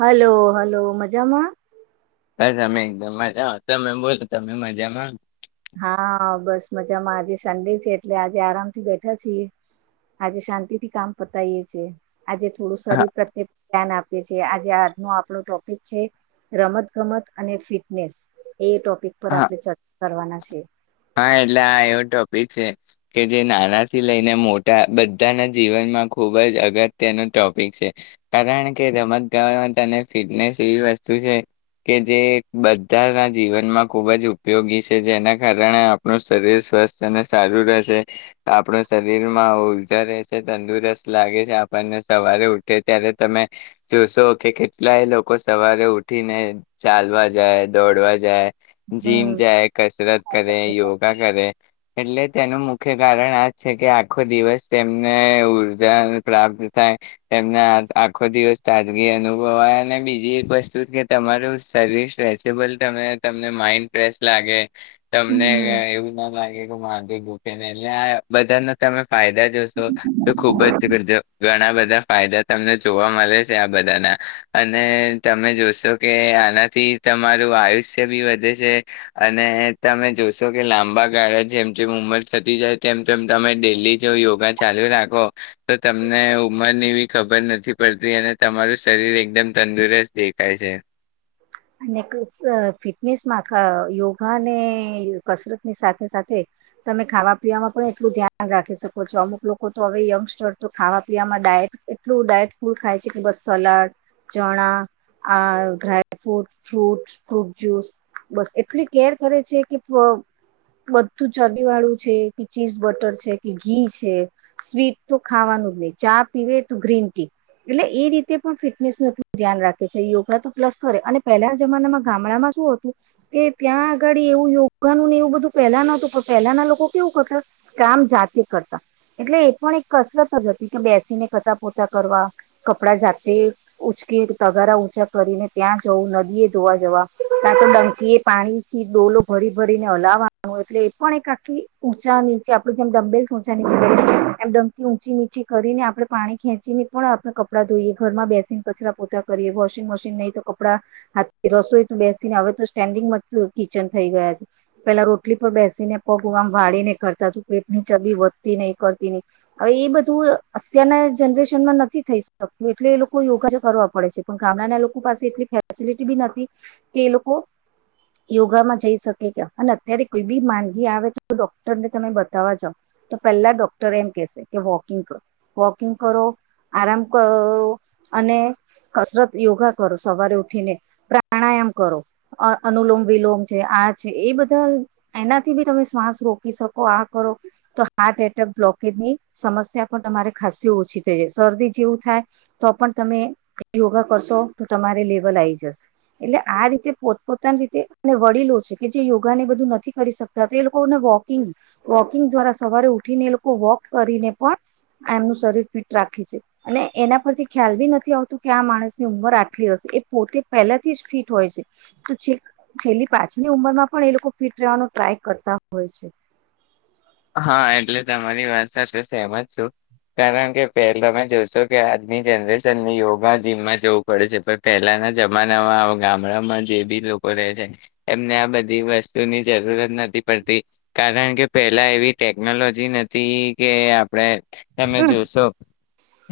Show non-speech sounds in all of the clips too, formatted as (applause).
Hello hello. મજામાં? બસ અમે એકદમ મજા. તમે બોલો તમે મજામાં? હા બસ. મજામાં. આજે સંન્ડે છે. એટલે આજે આરામથી બેઠા છીએ. આજે શાંતિથી કામ પતાયે છે. આજે થોડું હા શરીર પ્રત્યે ધ્યાન આપ. આજે આજનો આપણો ટોપિક છે. રમત ગમત અને ફિટનેસ. એ ટોપિક પર આપડણે ચર્ચા. કરવાના છે. હા એટલે આ એવો ટોપિક છે. કે જે નાનાથી લઈને મોટા બધાના જીવનમાં ખુબ જ અગત્યનો ટોપિક છે. કારણ કે રમત ગમતમાં તને ફિટનેસ એવી વસ્તુ છે. કે જે બધાના જીવનમાં ખુબ જ ઉપયોગી છે. જેના કારણે કારણે આપણું શરીર સ્વસ્થ અને સારું રહેશે. આપણું શરીર માં ઉર્જા રહેશે તંદુરસ્ત લાગે છે. આપણને સવારે ઉઠે ત્યારે તમે જોશો કે કેટલાય લોકો સવારે ઉઠીને ચાલવા જાય દોડવા જાય. જીમ હમ જાય. કસરત. કરે યોગા કરે. એટલે તેનું મુખ્ય કારણ આ જ છે કે આખો દિવસ તેમને ઉર્જા પ્રાપ્ત થાય. તેમને આખો દિવસ તાજગી અનુભવાય. અને બીજી એક વસ્તુ કે તમારું શરીર સ્ટેચેબલ થાય. તમને માઈન્ડ ફેશ લાગે. તમને હમ એવું ના લાગે? ગ ભૂકેને એટલે આ બધાના તમે ફાયદા જોશો. તો ખુબ જ ઘણા બધા ફાયદા તમને જોવા મળે છે. આ બધાના અને તમે જોશો કે આનાથી તમારું આયુષ્ય બી વધે છે. અને તમે જોશો કે લાંબા ગાળા જેમ જેમ ઉંમર થતી જાય તેમ તેમ તમે ડેલી જો યોગા ચાલુ રાખો. તો તમને ઉંમરની બ ખબર નથી પડતી. અને તમારું શરીર એકદમ તંદુરસ્ત દેખાય છે. અને ફિટનેસમાં યોગા ને કસરત ની સાથે સાથે તમે ખાવા પીવામાં પણ એટલું ધ્યાન રાખી શકો છો. અમુક લોકો તો હવે યંગસ્ટર તો ખાવા પીવાવામાં ડાયટ એટલું ડાયટ ફૂલ ખાય છે. કે બસ સલાડ, ચણા આ ફ્રૂટ ફ્રૂટ જ્યુસ બસ એટલી કેર કરે છે. કે બધું ચરબી વાળું છે કે ચીઝ બટર છે, કે ઘી છે સ્વીટ તો ખાવાનું જ નહીિ. ચા પીવે તો ગ્રીન ટી એટલે એ રીતે પણ ફિટનેસ ન એટલું ધ્યાન રાખે છે. યોગા તો પ્લસ કરે અને પહેલાના જમાનામાં ગામડામાં શું હતું? કે ત્યાં આગડી એવું યોગાનું ને એવું બધું પહેલા ન હતું. પણ પહેલાના લોકો કેવું કરતા કામ જાતે કરતા એટલે એ પણ એક કસરત જ હતી. કે બેસીને ખતા પોોતા કરવા કપડા જાતે ઉચકે તગારા ંચા કરીને. ત્યાં જવું નદીએ ધોવા જવા ના તો ડંકી એ પાણીથી ડોલો ભરી ભરીને હલાવવાનું એટલે એ પણ એક આખી ઊંચા નીચે આપડે જેમ ડંબેલચા નીચે એમ ડંકી ઊંચી નીચી કરીને આપડણે પાણી ખેંચી ને પણ આપણે કપડાં ધઈએ ઘરમાં બેસીને કચરા પોતાં કરીએ વોશિંગ મશીન નહી તો ા રસોઈ બેસીને હવે તો સ્ટેન્ડિંગ જ કિચન થઈ ગયા છે. પેલા રોટલી પર બેસીને પગ આમ વાળી નને કરતા તું પેટની ચબી વધતી નહ કરતી નહીિ. હવે એ બધું અત્યારના જનરેશનમાં નથી થઈ શકતું. એટલે એ લોકો યોગા કરવા પડે છે. પણ ગામડાના લોકો પાસે એટ ફેસિલિટી બી નથી. કે એ લોકો યોગામાં જઈ શકે કે. અને અત્યારે કોઈ બી માંનગી આવે તો ડોક્ટરને તમે બતાવવા જાાવ તો પહેલા ડોક્ટર એમ કેશે. કે વોકિંગ કરો, વોકિંગ કરો, આરામ કરો અને કસરત યોગા કરો સવારે ઉઠીને પ્રાણાયામ કરો અનુલોમ વિલોમ છે આ છે એ બધા એનાથી બી તમે શ્વાસ રોકી શકો આ કરો તો હાર્ટ એટેક બ્લોકેજની સમસ્યા પણ તમારે ખાસી ઓછી થઈ જ શરદી જેવું થાય તો પણ તમે યોગા કરશો તો તમારે લેવલ આવી જશે. એટલે આ રીતે પોતપોતાની રીતે વડીલો છે. કે જે યોગાને બધું નથી કરી શકતા એ લોકોને વોકિંગ વોકિંગ દ્વારા સવારે ઉઠીને એ લોકો વોક કરીને પણ એમનું શરીર ફિટ રાખે છે. અને એના પરથી ખ્યાલ બી નથી આવતું કે આ માણસની ઉંમર આ. હ એ પોતે પહેલાથી જ ફિટ હોય છે. તો છેલ્લી પાછની ઉંમરમાં પણ એ લોકો ફિટ રહેવાનો ટ્રાય કરતા હોય છે. હા એટલે તમારી વાત સાથે સહેમજ છું. કારણ કે પહેલા તમે જોશો કે આજની જનરેશન યોગા જીમમાં જવું પડે છે. પણ પહેલાના જમાનામાં ગામડામાં જે બી લોકો રહે છે. એમને આ બધી વસ્તુની જરૂરત નથી પડતી. કારણ કે પ એટલા એવી ટેકનોલોજી નથી કે આપડે. એમે હમ. જોસપ.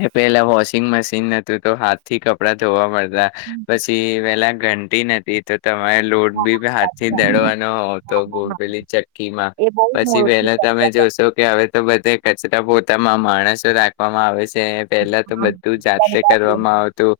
એ પેલા વોશિંગ મશીન હતું તો, હાથ થી કપડાં ધોવા મળતા. (unintelligible) ટી નથી ત તમારે લોટ બી હાથ થી દડવાનો હોવ તો ગોડેલી ચક્કી માં એ બહુ પી પછી મોટી પહેલા તમે ચર્ચા છે. જોશો કે હવે તો બધે કચરા પોતામાં માણસો રાખવામાં આવે છે જે પહેલા તો બધું જાતે કરવામાં આવતું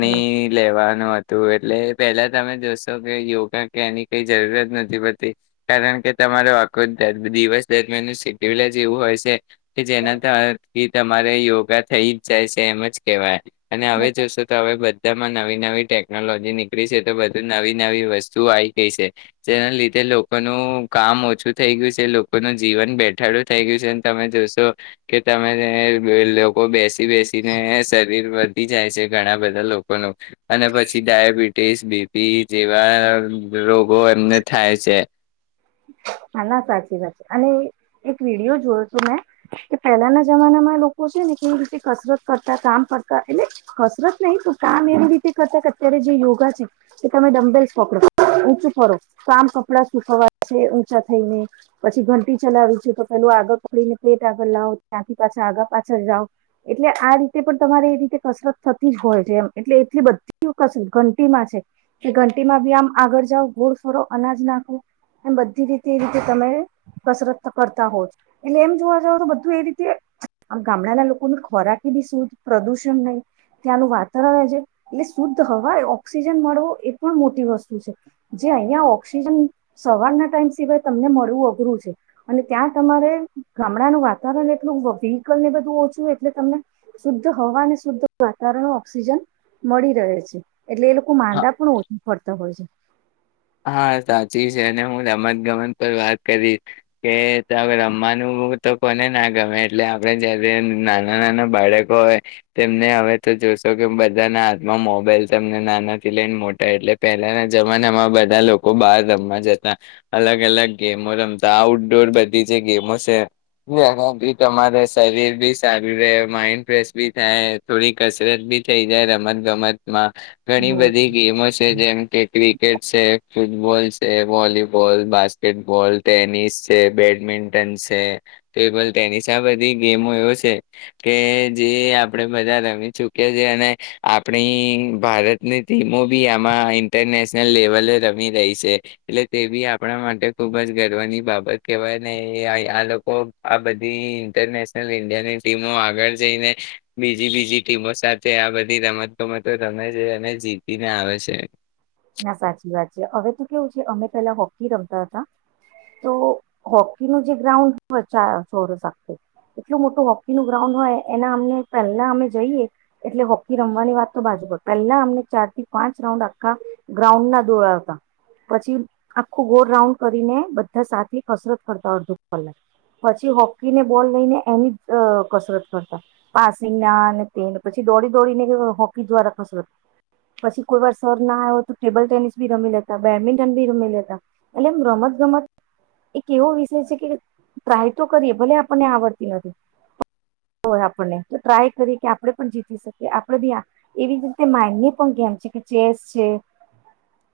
હમ. લેવાનું હતું તો એટલે પેલા તમે જોશો કે યોગા કે એની કઈ જરૂરત નથી પતી કારણ કે તમારે આખ દિવસ દરમિયાન ન સિટ્યુલ જ એવું હોય છે કે જેનાથી તમારે યોગા થઈ જ જાય છે એમજ કેવાય અને હવે જોશો તો હવે બધા બધામાં નવી નવી ટેકનોલોજી નીકળી છે તો બધું નવી નવી વસ્તુ આવી ગઈ છે જેના લીધે લોકોનું કામ ઓછું થઈ ગયું છે લોકોનું જીવન બેઠાડું થઈ ગયું છે તમે જોશો કે તમે લોકો બેસી બેસીને શરીર વધી જાય છે ઘણા બધા લોકોનું અને પછી ડયાબિટીસ બીપી જેવા રોગો એમને થાય છે નાા ના સાચી વાત છે અને એક વિડીિયો જોયો તું મેં કે પહેલાના જમાનામાં લોકો છે ને કેવી રીતે કસરત કરતા કામ કરતા એટલે કસરત નહિ તો કામ એવી રીતે કરતા કે અત્યારે જે યોગા છે તે તમે ડંબેલ પકડો ચું ફરો તો આામ કપડા સુખવા ઊંચા થઈને પછી ઘંટી ચલાવી છેું તો પેલું આગળ તોડીને પ્લેટ આગળ લાવો ત્યાંથી પાછા આગળ પાછળ જાઓ એટલે આ રીતે પણ તમારે એ રીતે કસરત થતી જ હોય છે એમ એટલે એટલી બધી કસરત ઘંટીમાં છે કે ઘંટી માં બી આમ આગળ જાાવ ઘોડ ફરો અનાજ નાખો એમ બધી રીતે એ રીતે તમે કસરત કરતા હોજ એટલે એમ જોવા જાવ તો બધું એ રીતે આ ગામડાના લોકોની ખોરાકી બી શુદ્ધ પ્રદુષણ નહી ત્યાંનું વાતાવરણ છે એટલે શુદ્ધ હવા એ ઓક્સિજન મળવો એ પણ મોટી વસ્તુ છે જે અહિયાં ઓક્સિજન સવારના ટાઈમ સિવાય તમને મળવું અઘરું છે અને ત્યાં તમારે ગામડાનું વાતાવરણ એટલું વ્હીકલને બધું ઓછું એટલે તમને શુદ્ધ હવા શુદ્ધ વાતાવરણ ઓક્સિજન મળી રહે છે એટલે એ લોકો માંદા પણ ઓછું ફરતા હોય છે હા સાચી છે અને હું રમત ગમત પર વાત કરીશ કે ત રમવાનું તો કોને ના ગમે એટલે આપડણે જયારે નાના નાના બાળકો હોય તેમને હવે તો જોશો કે બધાના હાથમાં મોબાઈલ તમને નાના થી લઈને મોટા એટલે પહેલાના જમાનામાં બા બધા લોકો બહાર રમવા જતા અલગ અલગ ગેમો રમતા આઉટડોર બધી જે ગેમો છે જેમાં બી તમારે શરીર બી સારું રહે માઈન્ડ ફ્રેશ બી થાય થોડી કસરત બી થઈ જાય રમત ગમતમાં ઘણી હા બધી ગેમો છે જેમ કે ક્રિકેટ છે ફૂટબોલ છે વોલીબોલ બાસ્કેટબોલ ટેનિસ છે બેડમિન્ટન છે તો એલ ટેનિસ આ બધી ગેમો એવો છે કે જે આપણે બધા રમી ચુકી્યા છેીએ અને આપણી ભારતની ટીમો બી આમાં ઇન્ટરનેશનલ લેવલે રમી રમી રહી છે એટલે તે બી આપણા માટે ખુબ જ ગર્વની બાબત કેવાય ને આ લોકો આ બધી ઇન્ટરનેશનલ ઇન્ડિયાની ટીમો આગળ જઈને બીજી બીજી ટીમો સાથે આ બધી રમત ગમતો રમે છે અને જીતીને આવે છે ના સાચી વાત છે હવે ત કેવું છે અમે પેલા હોકી રમતા હતા તો હોકીનું જે ગ્રાઉન્ડ સોરસ એટલું મોટું હોકી નું ગ્રાઉન્ડ હોય એના અમને પહેલા અમે જઈએ એટલે હોકી રમવાની વાત તો બાજુ પર પહેલા અમને ચાર થી પાંચ રાઉન્ડ આખા ગ્રાઉન્ડ ના દોડાવતા પછી આખું ગોળ રાઉન્ડ કરીને બધા સાથે કસરત કરતા અડધો કલાક પછી હોકીને બોલ લઈને એની કસરત કરતા પાસિંગ ના તેને પછી દોડી દોડીને હોકી દ્વારા કસરત પછી કોઈ વાર સર ના આવ ટેબલ ટેનિસ ભી રમી લેતા બેડમિન્ટન ભી રમી લેતા એટલે એમ રમત ગમત એક એવો વિષય છે કે ટ્રાય તો કરીએ ભલે આપણને આવડતી નથી આપણને તો ટ્રાય કરીએ કે આપણે પણ જીતી શકીએ આપણે બી એવી જ રીતે માઇન્ડ ની પણ ગેમ છે કે ચેસ છે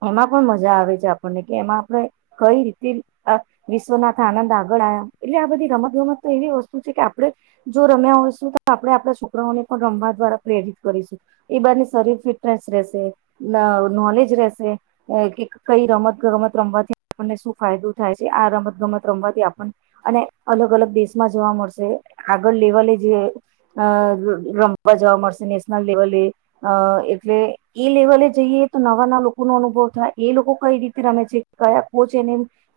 એમાં પણ મજા આવે છે આપણને કે એમાં આપણે કઈ રીતે વિશ્વનાથ આનંદ આગળ આવ્યા એટલે આ બધી રમત ગમત તો એવી વસ્તુ છે કે આપડણે જો રમ્યા હોયશું તો આપણે આપડા છોકરાઓને પણ રમવા દ્વારા પ્રેરિત કરીશું એ બારને શરીર ફિટનેસ રહેશે નોલેજ રહેશે કે કઈ રમત ગમત રમવાથી આપણને શું ફાયદો થાય છે આ રમતગમત રમવાથી આપને અને અલગ અલગ દેશમાં જોવા મળશે આગળ લેવલે જે રમવા જવા મળશે નેશનલ લેવલે એટલે એ લેવલે જઈએ નવા ના લોકો નો અનુભવ થાય એ લોકો કઈ રીતે રમે છે કયા કોચ એને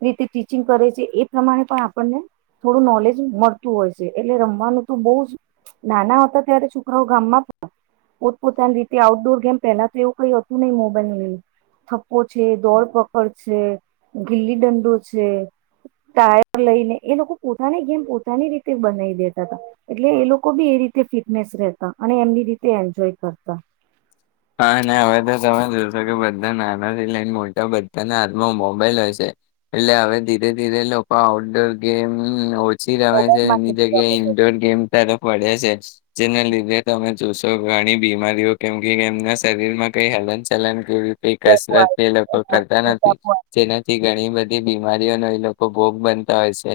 રીતે ટીચિંગ કરે છે એ પ્રમાણે પણ આપણને થોડું નોલેજ મળતું હોય છે એટલે રમવાનું તો બહુ જ નાના હતા ત્યારે છોકરાઓ ગામમાં પણ પોતપોતાની રીતે આઉટડોર ગેમ પહેલા તો એું કઈ હતું હતું નહી મોબની થપ્પો છે દોડ પકડ છે ગીલી દંડો છે ટાયર લઈને એ લોકો પોતાની ગેમ પોતાની રીતે બનાવી દેતા હતા એટલે એ લોકો બી એ રીતે ફિટનેસ રતા અને એમની રીતે એન્જોય કરતા હા હવે તો તમે જોશો કે બધા નાનાથી લઈને મોટા બધાના હાથમાં મોબાઈલ હોય છે એટલે હવે ધીરે ધીરે લોકો આઉટડોર ગેમ શી રમે છે મોબાઈલમાં જ નીજ કે ઇન્ડોર ગેમ તાર પડે છે જેના લીધે તમે જોશો ઘણી બીમારીઓ કેમ કેમ ના શરીરમાં કઈ હલન ચલન ઈ ટેપો કસરત આવે છે, એ લોકો એના કરતા નથી મોટાપો આવે છે. જેનાથી ઘણી બધી બીમારીઓનો એ લોકો ભોગ બનતા હોય છે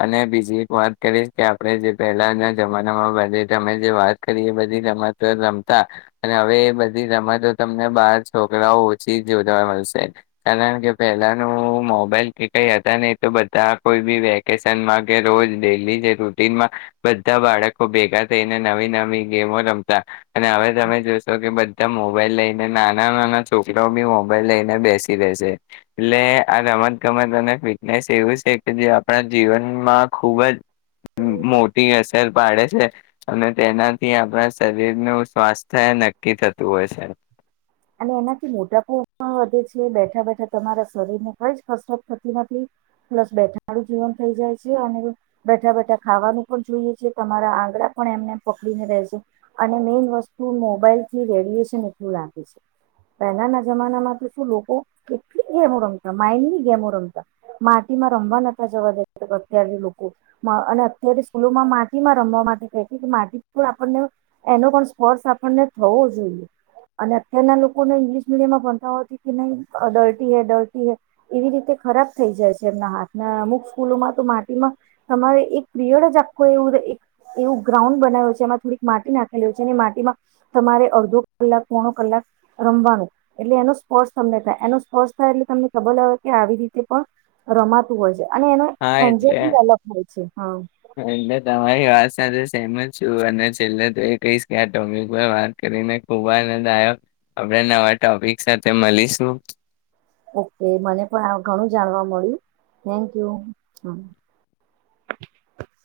અને બીજી એક વાત કરીશ કે આપણે જે પહેલાના જમાનામાં બ તમે જે વાત કરી એ બધી રમત રમતા અને હવે ર તમને બાર છોકરાઓ ઓછી જોવા મળશે કારણ કે પહેલાનું મોબાઈલ કઈ હતા ને તો બધા કોઈ બી વેકેશનમાં કે રોજ ડેલી જે રૂટીનમાં બધા બાળકો ભેગા થઈને નવી નવી ગેમો રમતા અને હવે તમે જોશો કે મોબાઈલ લઈને નાના નાના છોકરા બી મોબાઈલ લઈને બેસી રહેેશે એટલે આ રમત ગમત અને ફિટનેસ એવું છે કે જે આપણા જીવનમાં ખુબ જ મોટી અસર પાડે છે અને તેનાથી આપણા શરીરનું સ્વાસ્થ્ય નક્કી થતું ું હોય છે અને એનાથી મોટાપ પણ વધે છે બેઠા બેઠા તમારા શરીરને કઈ જ કસરત થતી નથી પ્લસ બેઠાનુંું જીવન થઈ જાય છે અને બેઠા બેઠા ખાવાનું પણ જોઈએ છે તમારા આંગડા પણ એમને પકડીને રહે છે અને મેઈન વસ્તુ મોબાઈલ થી રેડિયશન એટલું લાગે છે પહેલાના જમાનામાં તો શું લોકો કેટલી ગેમો રમતા માઇન્ડ ની ગેમો રમતા માટીમાં રમવા નતા જવા દેતા અત્યારે લોકો અને અત્યારે સ્કૂલોમાં માટીમાં રમવા માટે કતી કે માટી પણ આપણને એનો પણ સ્પર્શ આપણને થવો જોઈએ અને ત્યાંના લોકોને ઇંગ્લિશ મીડિયમમાં ભણતા હોથી કે નહીં ડરટી હૈ ડરટી હૈ એવી રીતે ખરાબ થઈ જાય છે એમના હાથના અમુક સ્કૂલોમાં તો માટીમાં તમારે એક પીરિયડ જ આખું એવું એક એવું ગ્રાઉન્ડ બનાવ્યું છે એમાં થોડીક માટી નાખેલીું છે અને માટીમાં તમારે અડધો કલાક પોણો કલાક રમવાનું એટલે એનો સ્પર્શ તમને થાય એનો સ્પર્શ થાય એટલે તમને ખબર લાવે કે આવી રીતે પણ રમાતું હોય છે અને એનો હા એન્જોય એટલે બી અલગ હોય છે હા એટલે તમારી વાત સાથે સહેમત છું અને છેલ્લે તો એ કહીશ કે આ ટોપિક પર વાત કરીને ખુબ આનંદ આવ્યો આપણે નવા ટોપિક સાથે મળીશું ઓકે મને પણ ઘણું જાણવા મળ્યું થેન્ક યુ